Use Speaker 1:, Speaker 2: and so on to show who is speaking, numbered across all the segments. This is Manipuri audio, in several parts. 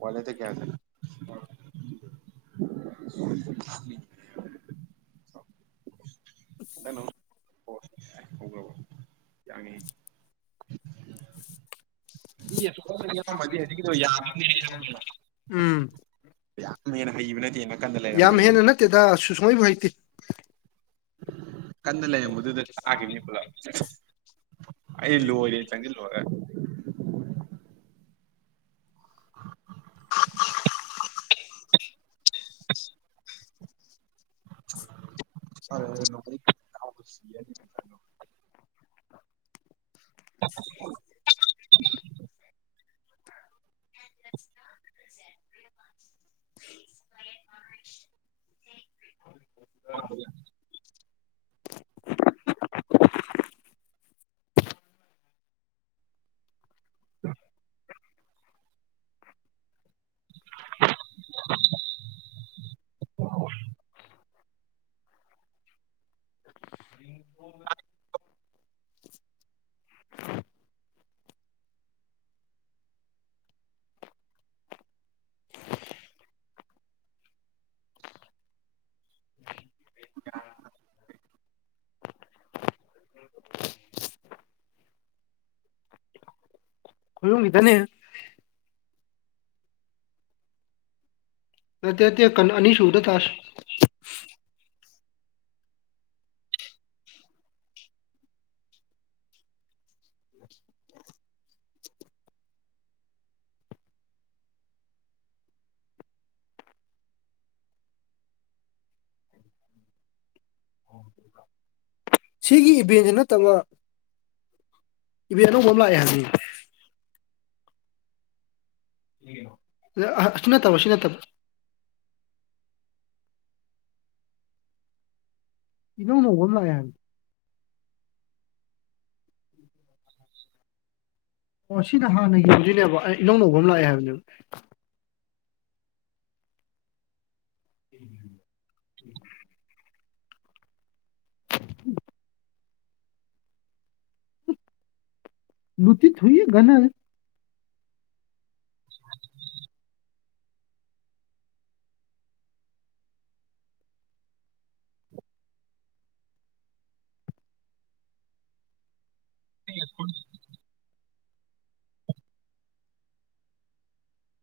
Speaker 1: ꯋꯥꯂꯦꯗ ꯀꯌꯥꯗ ꯍꯩꯅꯣ ꯑꯣ ꯍ꯭ꯔꯕ ꯌꯥꯅꯤ ꯌꯦ ꯑꯁꯨꯣ
Speaker 2: ꯎꯝ
Speaker 1: ꯌꯥꯝꯃꯦꯅ ꯍꯩꯕ ꯅꯗꯤꯦꯅ
Speaker 2: ꯌꯥꯝ ꯍꯦꯟꯅ ꯅꯠꯇꯦꯗ ꯁꯁꯃꯥꯏ ꯇ
Speaker 1: [unintelligible] ꯀꯟꯅ ꯂꯩꯔꯝꯕꯗꯨꯗ ꯇꯥꯈꯤꯅꯦ ꯄꯨꯂꯣ ꯑꯩ ꯂꯣꯍ ꯆꯪꯒꯤ ꯂꯣꯍꯦ [unintelligible] [unintelligible] ꯑꯔꯦ ꯑꯗꯨ ꯁꯤꯣ
Speaker 2: [unintelligible]
Speaker 1: ꯍ ꯑ [unintelligible]
Speaker 2: ꯑ [inaudible] ꯑꯣ [unintelligible] ꯀꯃꯤ ꯊꯅꯦ ꯑꯠꯇ ꯀ ꯑꯅꯤꯁꯨ ꯎꯗ ꯊꯥꯁ ꯁꯤꯒꯤ ꯏꯚꯦꯟꯁꯤ ꯅꯠꯇꯕ ꯏꯚꯦꯟ ꯑꯧꯕ ꯑꯃ ꯂꯥꯛꯑꯦ ꯍꯥꯏꯕꯅꯤ ꯁꯤ ꯅꯠꯇꯕ ꯁꯤ ꯅꯠꯇꯕ ꯏꯅꯧ ꯅꯣꯡꯧꯕ ꯑꯃ ꯂꯥꯛꯑꯦ ꯑꯣ ꯁꯤꯅ ꯍꯥꯟꯅ ꯌꯦꯡꯗꯣꯏꯅꯦꯕ ꯑꯩ ꯏꯅꯧꯅꯧꯕ ꯑꯃ ꯂꯥꯛꯑꯦ ꯍꯥꯏꯕꯅꯦꯕ ꯎꯝ ꯎꯝ ꯎꯝ ꯂꯨꯇ ꯊ ꯍꯨꯏꯌꯦ ꯅꯜ
Speaker 1: [unintelligible] [unintelligible]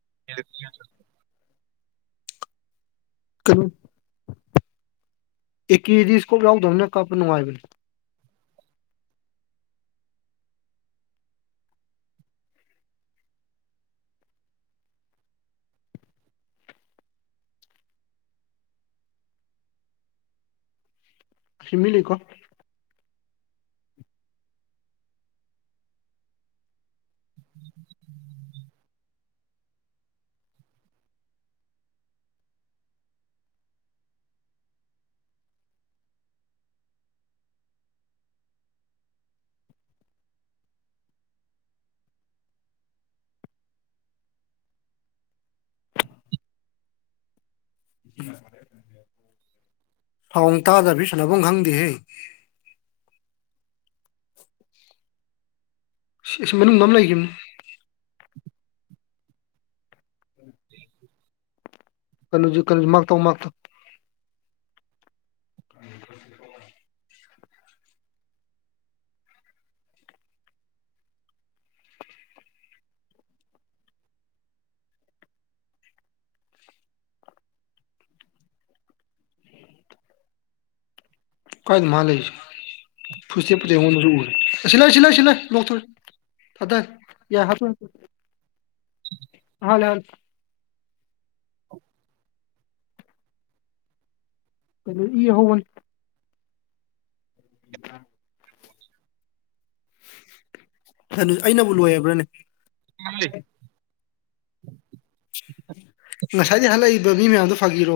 Speaker 1: [unintelligible]
Speaker 2: ꯀꯣ ꯑꯦꯀ꯭ꯗꯤꯁꯀꯣꯞ ꯌꯥꯎꯗꯕꯅꯤꯅ ꯀꯥꯞꯄ ꯅꯨꯡꯉꯥꯏꯕꯅꯤ ꯁꯤꯃꯤ ꯂꯩ ꯀꯣ
Speaker 1: [inaudible]
Speaker 2: ꯁꯎꯟꯗ ꯇꯥꯗꯕꯁꯤꯗꯤ ꯁꯅꯥꯐꯝ ꯈꯪꯗꯦꯍꯦ ꯑꯁꯤꯁ ꯃꯅꯨꯡꯗ ꯑꯃ ꯂꯩꯈꯤꯕꯅꯦ
Speaker 1: [inaudible]
Speaker 2: ꯀꯩꯅꯣꯁꯤ ꯀꯩꯅꯣ ꯃꯥꯛꯛꯇꯧ ꯃꯥꯛꯇꯧ [unintelligible] ꯀꯥꯏꯗꯅꫭ ꯃꯥ ꯂꯩꯔꯤꯁꯦ ꯐꯨ ꯁ꯭ꯇꯦꯞꯄꯨꯗꯤ ꯑꯩꯉꫭꯟꯗꯁꯨ ꯎꯔꯦ ꯑ ꯁꯤ ꯂꯩꯔꯦ ꯁꯤ ꯂꯩꯔꯦ ꯁꯤ ꯂꯩꯔꯦ ꯂꯥꯎꯊꯣꯔꯑ ꯊꯥꯗꯩ ꯌꯥ ꯍꯥ [unintelligible] ꯍꯥꯂꯦ ꯍꯥꯂꯦ ꯀꯩꯅꫭ ꯏ ꯌꯥꯎꯍꯩꯕꯅꯤ [unintelligible] ꯍꯅꯨ ꯑꯩꯅꯕꯨ ꯂꯣꯏꯑꯕ꯭ꯔꯥꯅꯦ
Speaker 1: ꯃꯜꯂꯤ [unintelligible]
Speaker 2: ꯉꯁꯥꯏꯗꯩ ꯍꯥꯜꯂꯛꯏꯕ ꯃꯤ ꯃꯌꯥꯝꯗꯣ ꯐꯥꯒꯤꯔꯣ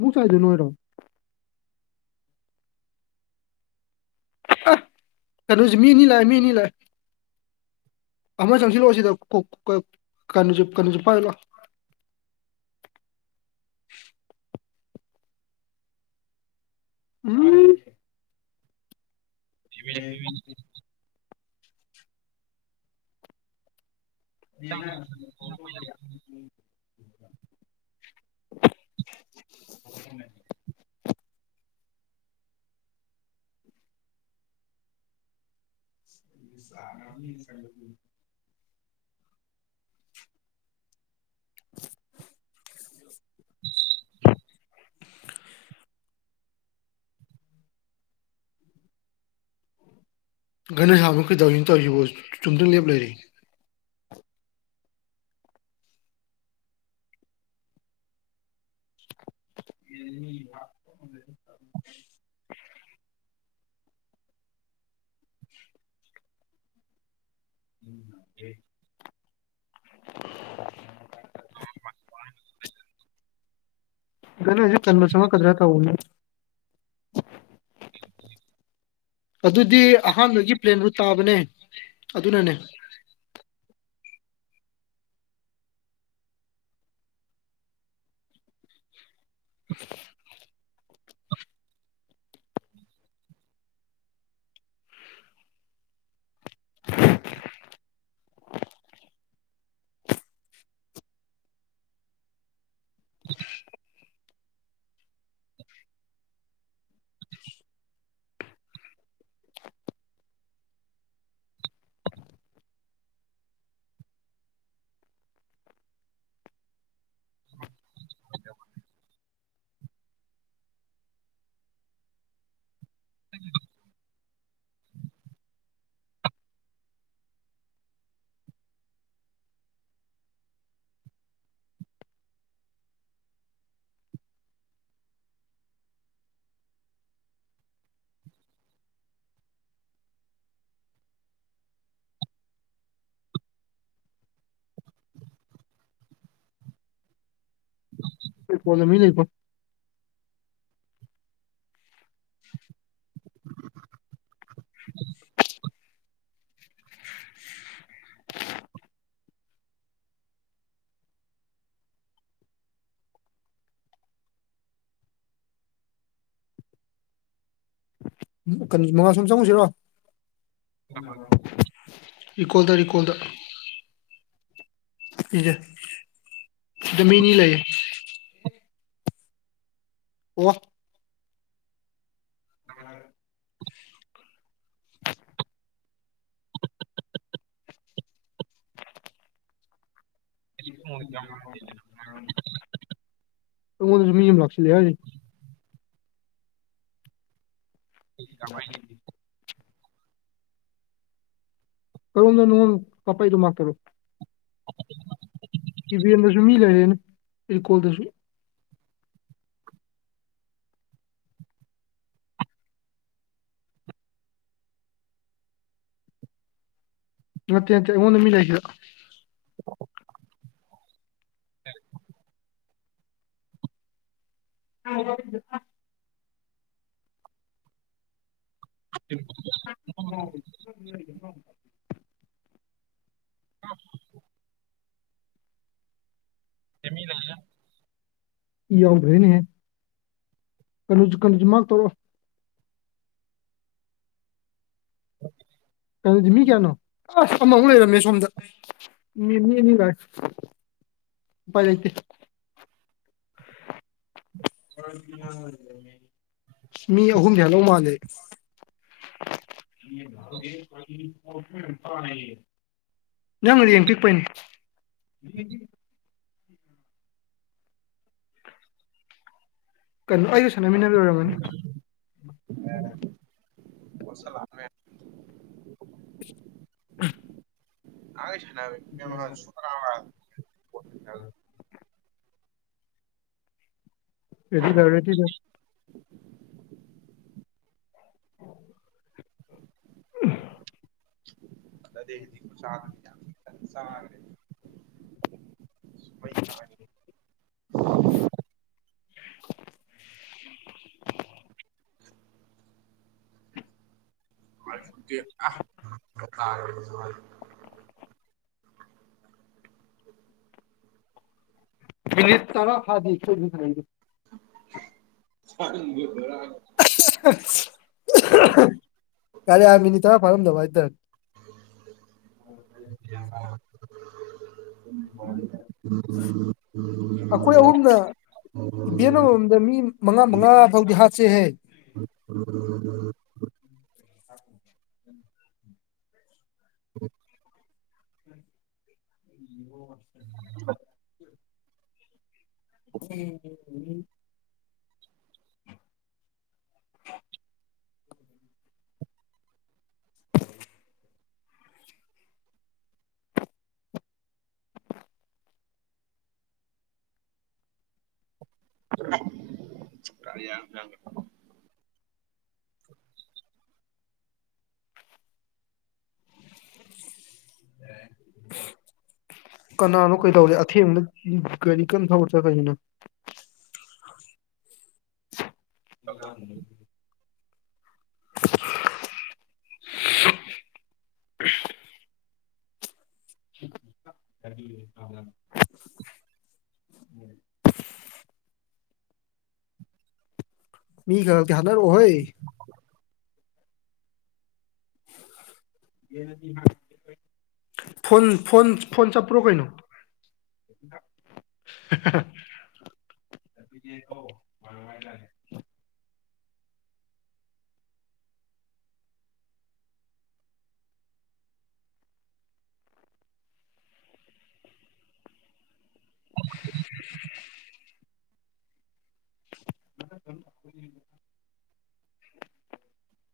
Speaker 2: ꯃꯨ ꯆꯥꯏꯗꫭ ꯅꯣꯏꯔꯣ ꯑ ꯀꯩꯅꯣꯁꯦ ꯃꯤ ꯑꯅꯤ ꯂꯥꯛꯑꯦ ꯃꯤ ꯑꯅꯤ ꯂꯥꯛꯑꯦ ꯑꯃ ꯆꯪꯁꯤꯜꯂꯛꯑꯣ ꯁꯤꯗ ꯀꫭ ꯀ ꯀꯩꯅꫭꯁꯦ ꯀꯩꯅꯣꯁꯦ ꯄꯥꯏꯔꫭꯂꯥꯎ ꯎꯝ
Speaker 1: [unintelligible]
Speaker 2: [unintelligible] [unintelligible] [unintelligible] ꯆꯥ ꯉꯥꯝꯅꯤꯅ ꯆꯪꯉꯛ [unintelligible] [unintelligible] ꯒꯅꯁꯥꯝ ꯗꫭ ꯀꯩꯗꯧꯔꯤꯅꫭ ꯇꯧꯔꯤꯁꯤꯕꫭ ꯍꯥ ꯆꯨꯝꯗꯔ꯭ꯤꯡ ꯂꯦꯞ ꯂꯩꯔꯦ [unintelligible] ꯃꯤꯅ ꯉꯝꯒ꯭ꯔꯦ
Speaker 1: [unintelligible]
Speaker 2: ꯒꯟꯅꯖꯤꯠ [unintelligible] ꯀꯟꯕ ꯆꯪꯉꯛꯀꯗꯔ ꯇꯧꯕꯅꯦ ꯑꯗꯨꯗꯤ ꯑꯍꯥꯟꯕꯒꯤ ꯄ꯭ꯂꯦꯟ ꯔꯨꯠ ꯇꯥꯕꯅꯦ ꯑꯗꯨꯅꯅꯦ [unintelligible] [unintelligible] [unintelligible]
Speaker 1: [inaudible]
Speaker 2: [unintelligible] ꯃꯤ ꯂꯩꯀꯣ ꯎ ꯀꯩꯅꯣ ꯃꯉꯥꯜ ꯁꫭꯝ ꯆꯪꯉꯨꯁꯤꯔꯣ ꯔꯤꯀꫭꯜꯗ ꯔꯤꯀꫭ ꯀꯣꯜꯗ ꯁꯤꯁꯦ ꯁꯤꯗ ꯃꯤ ꯑꯅꯤ ꯂꯩꯌꯦ ꯑꫭ ꯥ [unintelligible] [unintelligible] [unintelligible] ꯑꯩꯉꯣꯟꯗꯁꯨ ꯃꯤ ꯑꯃ ꯂꯥꯛꯁꯜꯂꯦ ꯍꯥꯏꯔꯤ [unintelligible] ꯀꯔꫭꯝꯗꯅꫭ ꯀꯥꯄꯛꯏꯗꯨ ꯃꯥꯔꯛ ꯇꯧꯔꯎ ꯏꯚꯦꯟꯗꯁꯨ ꯃꯤ ꯂꯩꯔꯦꯅꯦ ꯔꯤꯀꯣꯜꯗꯁꯨ ꯅꯠꯇꯦ ꯅꯠꯇꯦ ꯑꯩꯉꯣꯟꯗ ꯃꯤ ꯂꯩ ꯁꯤꯗ [unintelligible]
Speaker 1: [unintelligible]
Speaker 2: [unintelligible] ꯏ ꯌꯥꯎꯗ꯭ꯔꯦꯅꯍꯦ ꯀꯩꯅꫭꯖꯨ ꯀꯩꯅꫭꯖꯨ ꯃꯥꯔꯛ ꯇꯧꯔꯛꯑꫭ ꯀꯩꯅꯣꯗꯤ ꯃꯤ ꯀꯌꯥꯅꯣ ꯑꯁ ꯑꯃꯃꯨꯛ ꯂꯩꯔꯝꯃꯦ ꯁꯣꯝꯗ ꯃꯤ ꯃꯤ ꯑꯅꯤ ꯂꯥꯛꯑꯦ ꯎꯄꯥꯏ ꯂꯩꯇꯦ [unintelligible] ꯃꯤ ꯑꯍꯨꯝꯗꯤ ꯍꯥꯠꯍꯧ ꯃꯥꯜꯂꯦ ꯑꯩ [unintelligible] ꯅꯪ ꯔꯦꯡꯀ ꯄꯤꯛꯄꯩꯅꯦ [unintelligible] ꯀꯟꯅꫭ ꯑꯩꯖꯨ
Speaker 1: [unintelligible] ꯍꯥꯏꯁ꯫ [unintelligible] [unintelligible]
Speaker 2: ꯑꯦꯗꯤ ꯂꯦ ꯊꯤꯗ꯫ ꯎꯝ꯫ ꯎ
Speaker 1: ꯗꯗꯤ ꯈꯨꯁꯥꯡ ꯌꯥ ꯆꯦ꯫ ꯃꯩ ꯇꯥꯅꯤ꯫
Speaker 2: [unintelligible]
Speaker 1: [inaudible] ꯇꯔꯁꯨ
Speaker 2: ꯏ ꯇꯔ ꯐꯥꯗꯤ
Speaker 1: ꯆꯒꯕꯔ
Speaker 2: ꯀꯔꯤ ꯌꯥꯝꯃꯤꯅꯤ ꯇ ꯐꯥꯔꯝꯗꯕ ꯏꯗꯔ
Speaker 1: [inaudible]
Speaker 2: ꯑꯩꯈꯣꯏ ꯑꯍꯨꯝꯅ ꯏꯚꯦꯟ ꯑꯃꯃꯝꯗ ꯃꯤ ꯃꯉꯥ ꯃꯉꯥ ꯐꯥꯎꯗꯤ ꯍꯥꯠꯁꯦꯍ ꯑ
Speaker 1: ꯎꯝ
Speaker 2: [inaudible]
Speaker 1: ꯍ
Speaker 2: ꯎꯝ [inaudible]
Speaker 1: ꯌꯥ
Speaker 2: [inaudible] ꯀꯅꯥꯅꯣ ꯀꯩꯗꯧꯔꯦ ꯑꯊꯦꯝꯕꯗ ꯎ ꯔꯤ ꯀꯝ ꯊꯕꯔꯊ ꯀꯖꯤꯅ [inaudible] [inaudible] ꯃꯤꯒ ꯌꯥꯅꯔꯍꯣꯏ ꯐꯣꯟꯣꯟ ꯐꯣꯟꯣꯟ ꯐꯣꯟꯣꯟ ꯆꯄ꯭ꯔꯣ ꯀꯩꯅꯣ [inaudible] [inaudible]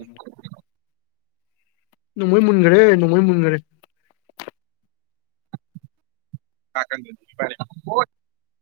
Speaker 2: ꯎꯝ ꯅꯣꯡꯃꯩ ꯃꯨꯟꯒ꯭ꯔꯦ ꯅꯣꯡꯃꯩ ꯃꯨꯟꯒ꯭ꯔꯦ꯫
Speaker 1: [unintelligible]